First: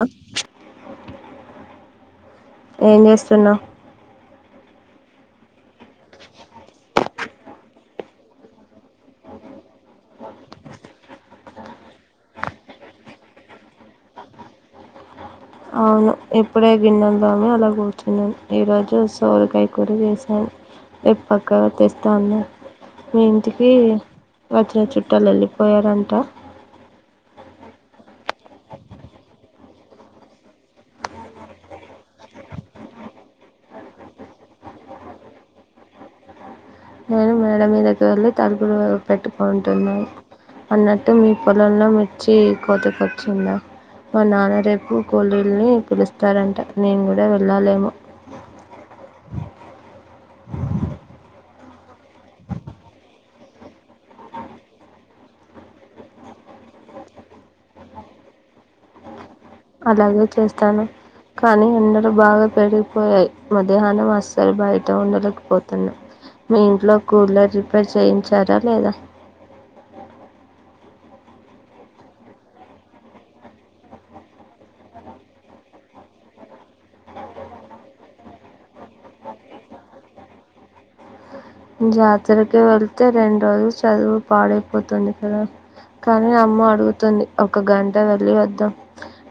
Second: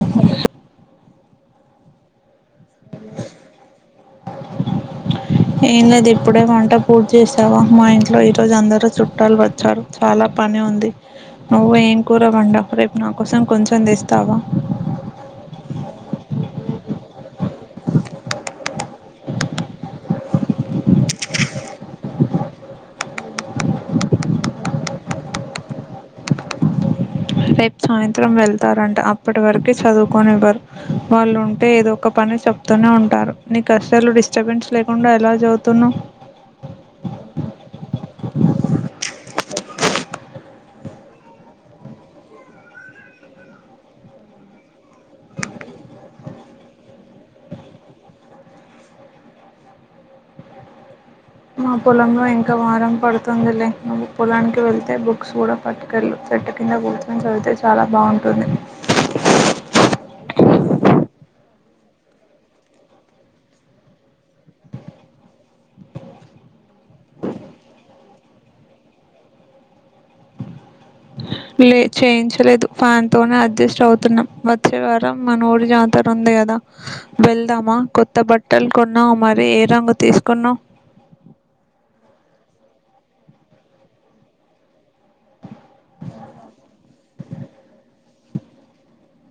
ఆ ఏం చేస్తున్నావు ఏం లేదు ఇప్పుడే వంట పూర్తి చేసావా మా ఇంట్లో ఈరోజు అందరుూ చుట్టాలు వచ్చారు చాలా పని ఉంది నువ్వు ఏం కూర వండావు రేపు నాకోసం కొంచెం తెస్తావా ఎప్పుడే గిన్నెలు తోమి అలా కూర్చున్నాను ఈరోజు సోరికాయ కూర చేసాను ఏ పక్కగా తెస్తాను మీ ఇంటికి వచ్చిన చుట్టాలు వెళ్ళిపోయారంట రేపు సాయంత్రం వెళ్తారంట అప్పటి వరకు చదువుకని ఇవ్వరు వాళ్ళు ఉంటే ఏదో ఒక పని చెప్తూనే ఉంటారు నీ అసలు డిస్టర్బెన్స్ లేకుండా ఎలా చదువుతున్నావు నేను మేడ మీదకి వెళ్ళి తలుపులు పెట్టుకుంటున్నాను అన్నట్టు మీ పొలంలో మిర్చి కోతకొచ్చిందా మా నాన్న రేపు కోలీల్ని పిలుస్తారంట నేను కూడా వెళ్ళలేమో మా పొలంలో ఇంకా వారం పడుతుంది లే నువ్వు పొలానికి వెళ్తే బుక్స్ కూడా పట్టుకెళ్ళు చెట్టు కింద కూర్చొని చదివితే చాలా బాగుంటుంది అలాగే చేస్తాను కానీ ఎండలు బాగా పెరిగిపోయాయి మధ్యాహ్నం అస్సలు బయట ఉండలేక పోతున్నా మీ ఇంట్లో కూలర్ రిపేర్ చేయించారా లేదా లే చేయించలేదు ఫ్యాన్ తోనే అడ్జస్ట్ అవుతున్నాం వచ్చే వారం మా నూరు జాతర ఉంది కదా వెళ్దామా కొత్త బట్టలు కొన్నావు మరి ఏ రంగు తీసుకున్నావు జాతరకి వెళ్తే రెండు రోజులు చదువు పాడైపోతుంది కదా కానీ అమ్మ అడుగుతుంది ఒక గంట వెళ్లి వద్దాం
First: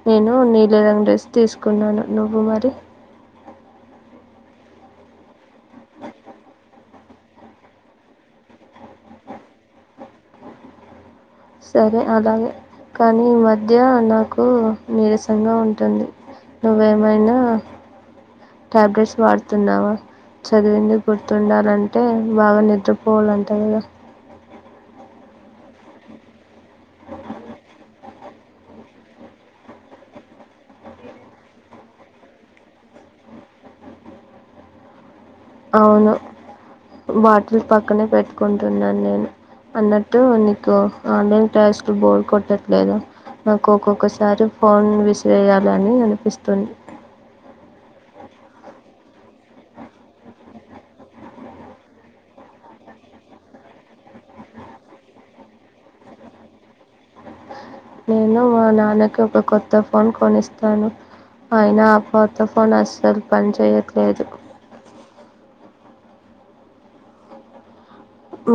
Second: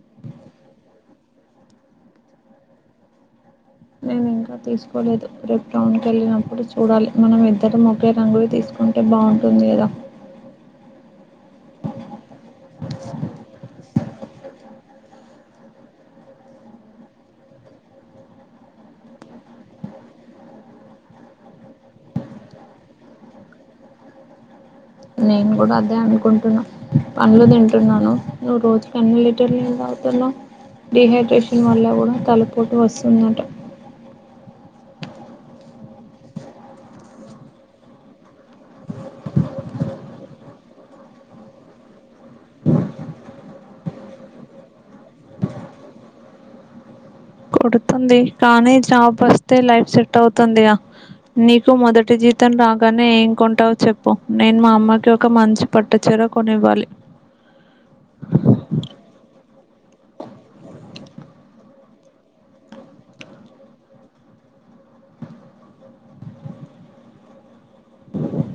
నేను నీల రంగ డ్రెస్ తీసుకున్నాను నువ్వు మరి నేను ఇంకా తీసుకోలేదు రెప్ రౌన్కి వెళ్ళినప్పుడు చూడాలి మనం ఇద్దరం ఒకే రంగువి తీసుకుంటే బాగుంటుంది కదా సరే అలాగే కానీ ఈ మధ్య నాకు నే నీరసం గా ఉంటుంది నువ్వేమైనా ట్యాబ్లెట్స్ వాడుతున్నావా చదివింది గుర్తుండాలంటే బాగా నిద్రపోవాలంటా కదా నేను కూడా అదే అనుకుంటున్నా పనులు తింటున్నాను నువ్వు రోజుకి అన్ని లీటర్లు నీళ్ళు తాగుతున్నావ్ డిహైడ్రేషన్ వల్ల కూడా తలపోటు వస్తుందట అవును బాటిల్ పక్కనే పెట్టుకుంటున్నాను నేను అన్నట్టు నీకు ఆన్లైన్ క్లాసులు బోర్ కొట్టట్లేదు నాకు ఒక్కొక్కసారి ఫోన్ విసిరేయాలి అని అనిపిస్తుంది కొడుతుంది కానీ జాబ్ వస్తే లైఫ్ సెట్ అవుతుందియా నీకు మొదటి జీతం రాగానే ఏం కొంటావుో చెప్పు నేను మా అమ్మకి ఒక మంచి పటు చీర కొనివ్వాలి నేను మా నాన్నకి ఒక కొత్త ఫోన్ కొనిస్తాను ఆయిన ఆ కొత్త ఫోన్ అస్సలు పని చేయట్లేదు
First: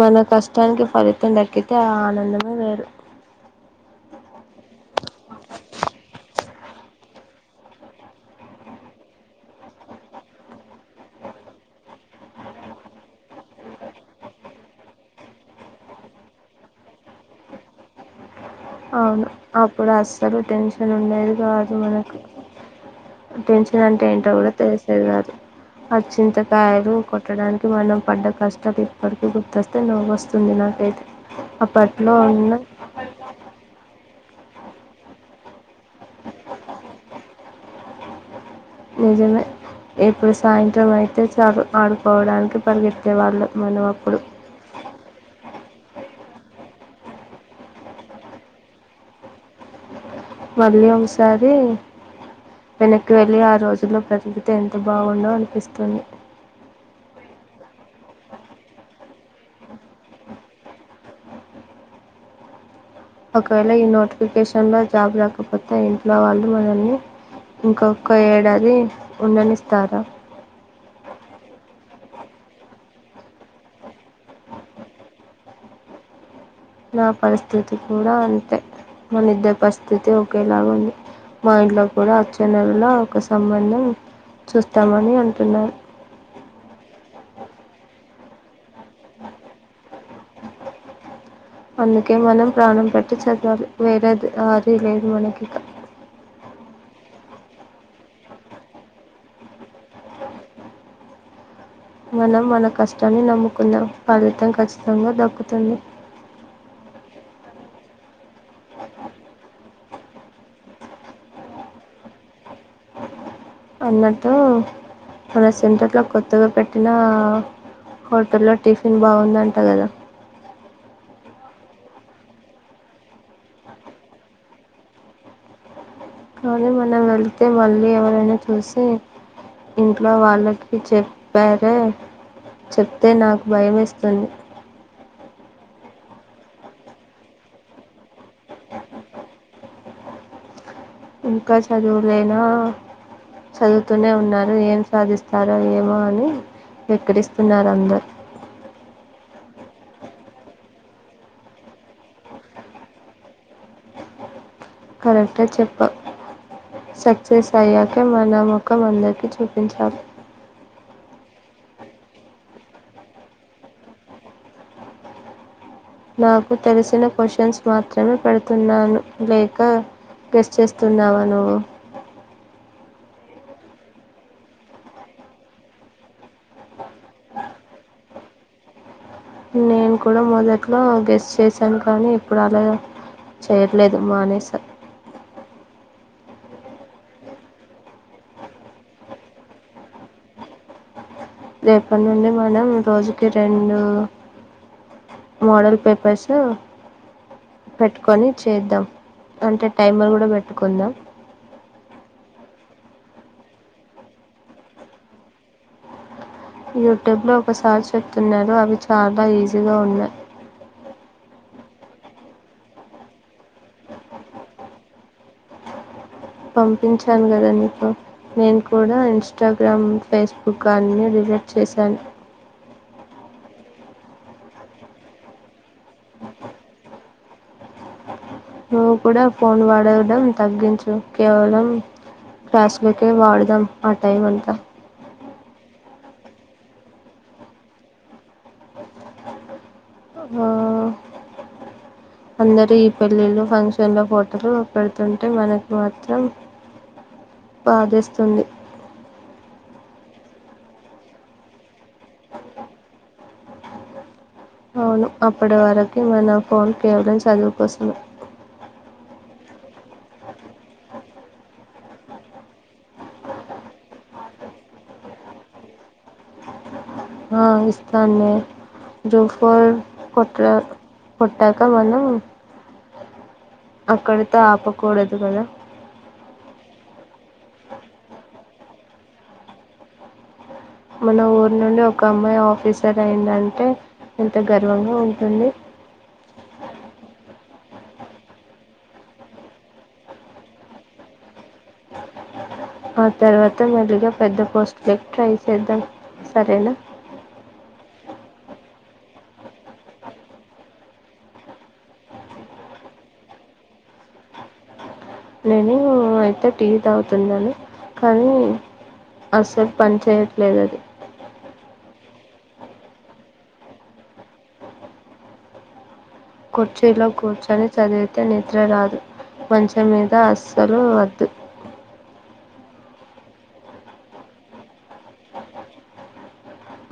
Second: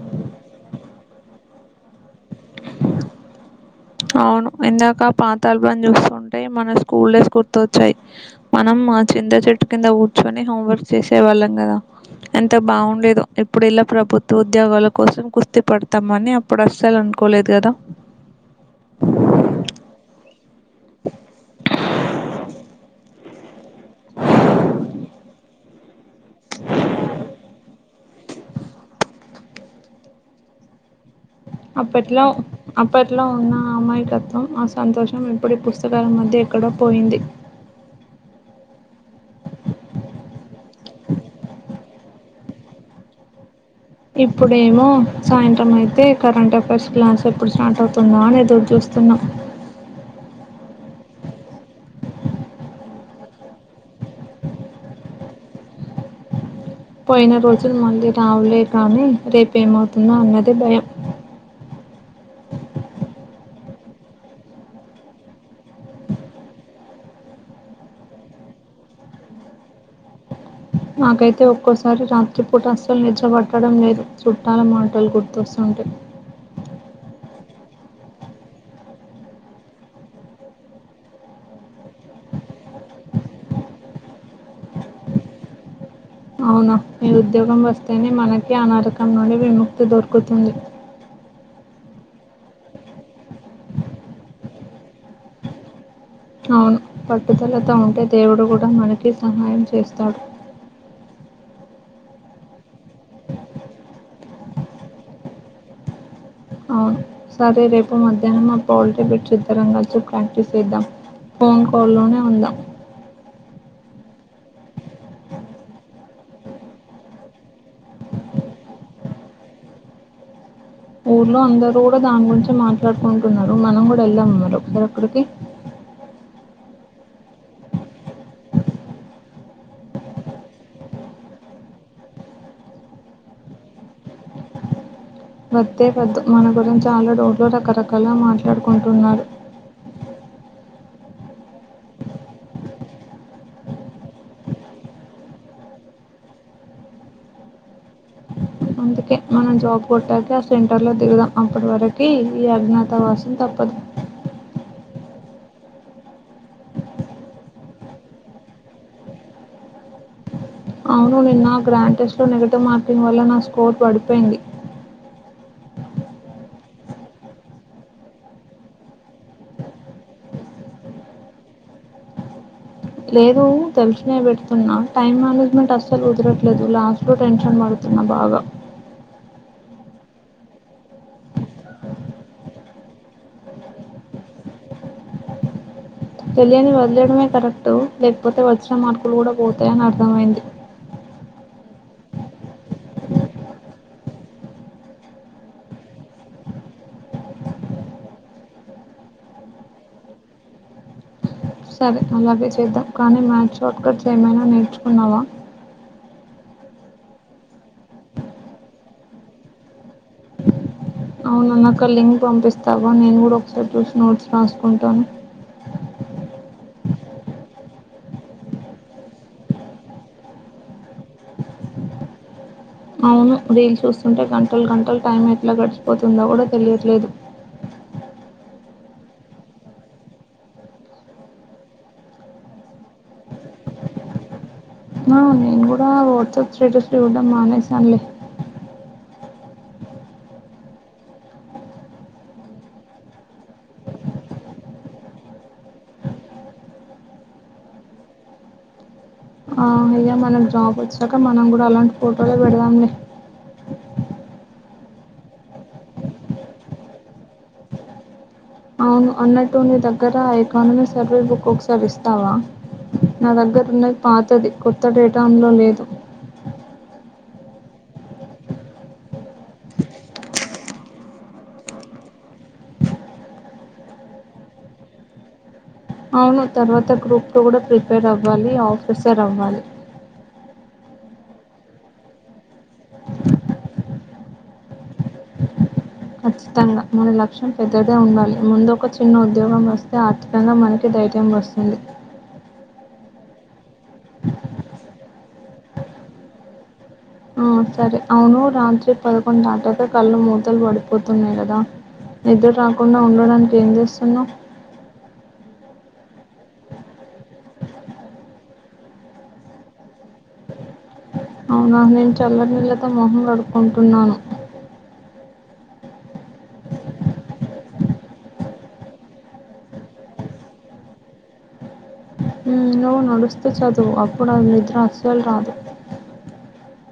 మన కష్టానికి ఫలితం దక్కితే ఆ ఆనందమే వేరు అవును ఇందాక పాత ఆల్బమ్ చూసుంట అ మన స్కూల్ డేస్ గుర్తొ వచ్చాయి మనం చింద చెట్టు కింద కూర్చొని హోంవర్క్ చేసేవాళ్ళం కదా ఎంత బాగుండేదు ఇప్పుడు ఇలా ప్రభుత్వ ఉద్యోగాల కోసం కుస్తీ పడతాం అని అప్పుడు అసలు అనుకోలేదు కదా అవును అప్పుడు అసలు టెన్షన్ ఉండేది కాదు మనకు టెన్షన్ అంటే ఏంటో కూడా తెలిసేది కాదు ఆ చింతకాయలు కొట్టడానికి మనం పడ్డ కష్టలు ఇప్పడికీ గుర్తొస్తే నవ్వు వస్తది నాకైతే అప్పట్లో అప్పట్లో ఉన్నా అమ్మాయి తత్వం ఆ సంతోషం ఇప్పుడు ఈ పుస్తకాల మధ్య ఎక్కడో పోయింది నిజమే ఇప్పుడు సాయంత్రం అయితే చాలు ఆడుకోవడానికి పరిగెత్తే వాళ్ళం ఇప్పుడేమో సాయంత్రం అయితే కరెంట్ అఫైర్స్ ప్లాన్స్ ఎప్పుడు స్టార్ట్ అవుతుందా అని ఎదురుచూస్తున్న మళ్లీ ఒకసారి వెనక్కి వెళ్ళి ఆ రోజుల్లో బ్రతికితే ఎంత బాగుండో అనిపిస్తుంది పోయిన రోజులు మళ్ళీ రావలే కానీ రేపే ఏం ఆవుతుందో అన్నది భయం ఒకవేళ ఈ నోటిఫికేషన్లో జాబ్ రాకపోతే ఇంట్లో వాళ్ళు మనల్ని ఇంకొక ఏడాది ఉండనిస్తారా నాకైతే ఒక్కోసారి రాత్రిపూట అస్సలు నిద్ర పట్టడం లేదు చుట్టాల మాటలు గుర్తొస్తుంటే నా పరిస్థితి కూడా అంతే మన ఇద్దరు పరిస్థితి ఒకేలాగా ఉంది మా ఇంట్లో కూడా అచ్చనలో ఒక సంబంధం చూస్తామని అంటున్నారు అవునా మీ ఉద్యోగం వస్తేనే మనకి అ నరకం నుండి విముక్తి దొరుకుతుంది అందుకే మనం ప్రాణం పెట్టి చదలి వేరది ఆది లేదు మనకిిక అవును పట్టుదలతో ఉంటే దేవుడు కూడా మనకి సహాయం చేస్తాడు మనం మన కష్టాన్ని నమ్ముకుందాం ఫలితం ఖచ్చితంగా దక్కుతుంది అవును సరే రేపు మధ్యానం మా పాల్టి బిట్స్ ఇద్దరం కలిసి ప్రాక్టీస్ చేద్దాం ఫోన్ కాల్లోనే ఉందాం అన్నట్టు మన సెంటర్లో కొత్తగా పెట్టిన హోటల్లో టిఫిన్ బాగుందంట కదా ఊర్లో అందరు కూడా దాని గురించే మాట్లాడుకుంటున్నారు మనం కూడా వెళ్దామా మరి ఒకసారి అక్కడికి అనీ మనం వెళ్తే మళ్ళీ ఎవరైనా చూసి ఇంట్లో వాళ్ళకి చెప్పారే చెప్తే నాకు భయం ఎస్తుంది వద్దే వద్దు మన గురించి ఆల్రెడీ ఒకోరు రకరకాలుగా మాట్లాడుకుంటున్నారు ఇంకా చదువులేనా చదువుతూనే ఉన్నారు ఏం సాధిస్తారో ఏమో అని వెక్కిరిస్తున్నారు అందరు అందుకే మనం జాబ్ కొట్టాక సెంటర్లో దిగుదాం అప్పటి వరికి ఈ అజ్ఞాతావాసం తప్పదు కరెక్టే చెప్పావ్ సక్సెస్ అయ్యాకె మన ముఖం అందరికీ చూపించాలి అవును నిన్న గ్రాండ్ టెస్ట్ లో నెగిటివ్ మార్కింగ్ వల్ల నా స్కోర్ పడిపోయింది నాకు తెలిసిన క్వశ్చన్స్ మాత్రమే పెడుతున్నాను లేక గెస్ చేస్తున్నావా నువ్వు లేదు తెలిసినవే పెడుతున్నా టైం మేనేజ్మెంట్ అస్సలు కుదరట్లేదు లాస్ట్ లో టెన్షన్ పడుతున్నా బాగా నేను కూడా మొదట్లో గెస్ చేశాను కానీ ఇప్పుడు అలా చేయట్లేదు మానేస తెలియని వదిలేయడమే కరెక్టు లేకపోతే వచ్చిన మార్కులు కూడా పోతాయని అర్థమైంది రేపటి నుండి మనం రోజుకి రెండు మోడల్ పేపర్స్ పెట్టుకొని చేద్దాం అంటే టైమర్ కూడా పెట్టుకుందాం సరే అలాగే చేద్దాం కానీ మ్యాషార్ట్కట్స్ ఏమైనా నేర్చుకున్నావా యూట్యూబ్లో ఒక సార్ చెప్తున్నారు అవి చాలా ఈజీగా ఉన్నాయ్ అవును నాకు ఆ లింక్ పంపిస్తావా నేను కూడా ఒకసారి చూసి నోట్స్ రాసుకుంటాను పంపించాను కదా నీకు నేను కూడా ఇన్స్టాగ్రామ్ ఫేస్బుక్ అన్ని డిలీట్ చేశాను అవును రీలు చూస్తుంటే గంటలు గంటలు టైం ఎట్లా గడిచిపోతుందో కూడా తెలియట్లేదు నువ్వు కూడా ఫోన్ వాడడం తగ్గించు కేవలం క్లాసులోకే వాడదాం ఆ టైం అంతా ఆ నేను కూడా వాట్సాప్ స్టేటస్ చూడం మానేసానులే అందరు ఈ పెళ్ళిళ్ళు ఫంక్షన్ లో ఫోటోలు పెడుతుంటే మనకు మాత్రం బాదేస్తుంది ఇగ మనం జాబ్ వచ్చాక మనం కూడా అలాంటి ఫోటోలు పెడదాం లే అవును అప్పటి వరకి మన ఫోన్ కేవలం చదువుకోసమే అవును అన్నట్టు నీ దగ్గర ఎకానమీ సర్వే బుక్ ఒకసారి ఇస్తావా నా దగ్గర ఉన్నది పాతది కొత్త డేటా అందులో లేదు ఆ ఇస్తానునే గ్రూప్ ఫోర్ కొట్టా కొట్టాక మనం అక్కడితో ఆపకూడదు కదా అవును తర్వాత గ్రూప్ టు కూడా ప్రిపేర్ అవ్వాలి ఆఫీసర్ అవ్వాలి మన ఊరు నుండి ఒక అమ్మాయి ఆఫీసర్ అయిందంటే ఎంత గర్వంగా ఉంటుంది ఖచ్చితంగా మన లక్ష్యం పెద్దదే ఉండాలి ముందు ఒక చిన్న ఉద్యోగం వస్తే ఆర్థికంగా మనకి ధైర్యం వస్తుంది ఆ తర్వాత మెల్లిగా పెద్ద పోస్ట్లకి ట్రై చేద్దాం సరేనా ఆ సరే అవును రాత్రి పదకొండు దాటాక కళ్ళు మూతలు పడిపోతున్నాయి కదా నిద్ర రాకుండా ఉండడానికి ఏం చేస్తున్నావ్ నేను అయితే టీ తాగుతున్నాను కానీ అసలు పని చేయట్లేదు అది అవునా నేను చల్లనీళ్ళతో మొహం కడుకుంటున్నాను కుర్చీలో కూర్చొని చదివితే నిద్ర రాదు మంచం మీద అస్సలు వద్దు మ్మ్, నువ్వు నడుస్తూ చదువు అప్పుడు అది నిద్ర అస్సలు రాదు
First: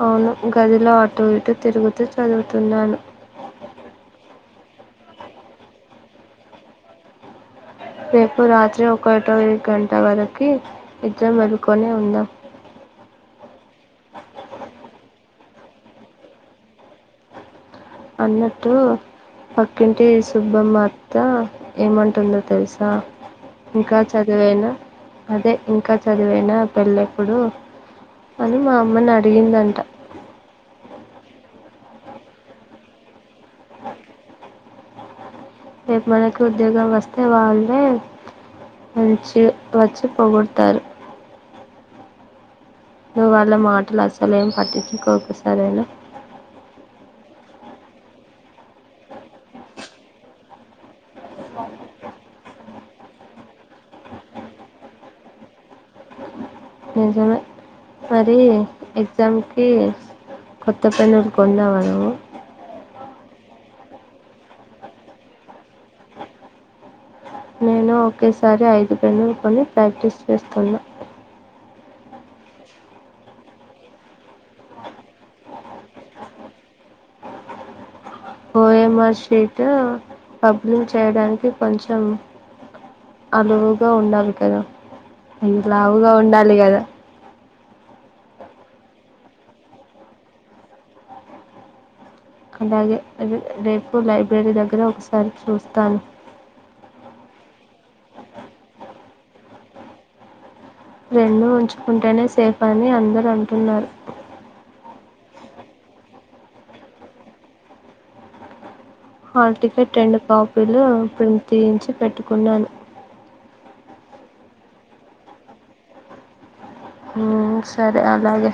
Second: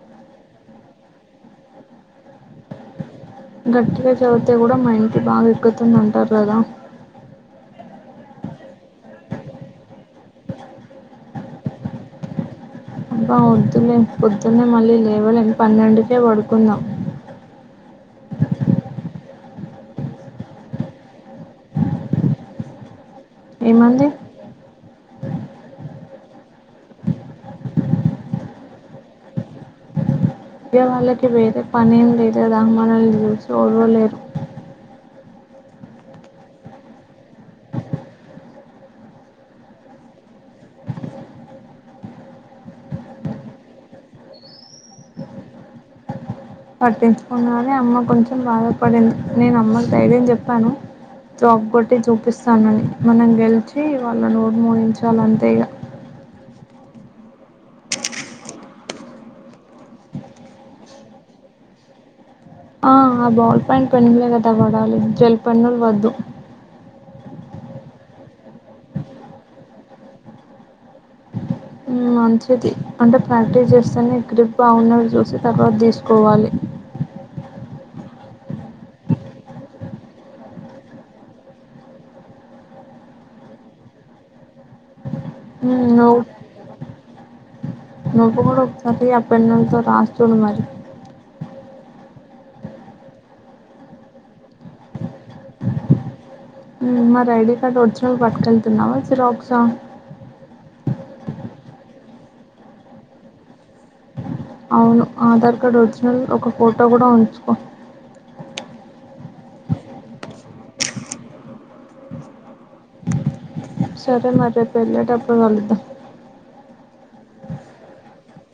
అవును గదిలో అటు ఇటు తిరుగుతూ చదువుతున్నాను గట్టిగా చదివితే కూడా మైండ్ కి బాగా ఎక్కుతుంది అంటారు కదా రేపు రాత్రి ఒకటో గంట వరకి నిద్ర మేలుకొనే ఉందాం అబ్బా వొద్దులే పొద్దున్నే మళ్ళీ లేవలేం పన్నెండుకే పడుకుందాం అన్నట్టు పక్కింటి సుబ్బమ్మ అత్తా ఏమంటుందో తెలుసా ఇంకా ఏమంది చదివేనా అదే ఇంకా చదువేనా పెళ్లెప్పుడు అని మా అమ్మని అడిగిందంట దె వాళ్ళకి వేరే పనేం లేదు కదా మనల్ని చూసి ఓర్వలేరు రేపు మనకి ఉద్యోగం వస్తే వాళ్ళే మంచి వచ్చి పొగుడుతారు నువ్ వాళ్ళ మాటలు అసలేం పట్టించుకోకు సరేనా పట్టించుకున్నాని అమ్మ కొంచెం బాధపడింది నేను అమ్మకి ధైర్యం చెప్పాను జాబ్ కొట్టి చూపిస్తానని మనం గెలిచి వాళ్ళ నోరు మూయించాలి అంతే ఇగ నిజమే మరి ఎగ్జామ్కి కొత్త పెనులు కొన్నావ నువు ఆ ఆ బౌల్ పాంట్ పెన్నులే కదా పడాలి జల్పన్నులు వద్దు నేను ఒకేసారి ఐదు పెన్నులు కొని ప్రాక్టీస్ చేస్తున్నా మంచిది అంటే ప్రాక్టీస్ చేస్తేనే గ్రిప్ బాగున్నవి చూసి తర్వాత తీసుకోవాలి ఓఎంఆర్ షీట్ బబ్లింగ్ చేయడానికి కొంచెం అలువుగా ఉండాలి కదా ఇంత మ్ లావుగా ఉండాలి కదా నొపు కూడతంది ఆ పెన్నలతో రాస్తుడు మరి అలాగే రె రేపు లైబ్రరీ దగ్గర ఒకసారి చూస్తాను మరి ఐడి కార్డ్ ఒరిజినల్ పట్టుకెళ్తున్నావా సిరాక్సా రెండు ఉంచుకుంటేనే సేఫ్ అని అందరు అంటున్నారు అవును ఆధార్ కార్డ్ ఒరిజినల్ ఒక ఫోటో కూడా ఉంచుకో హాల్ టికెట్ రెండు కాపీలు ప్రింట్ చేయించి పెట్టుకున్నాను సరే మరి రేపు వెళ్ళేటప్పుడు కలుద్దాం సరే అలాగే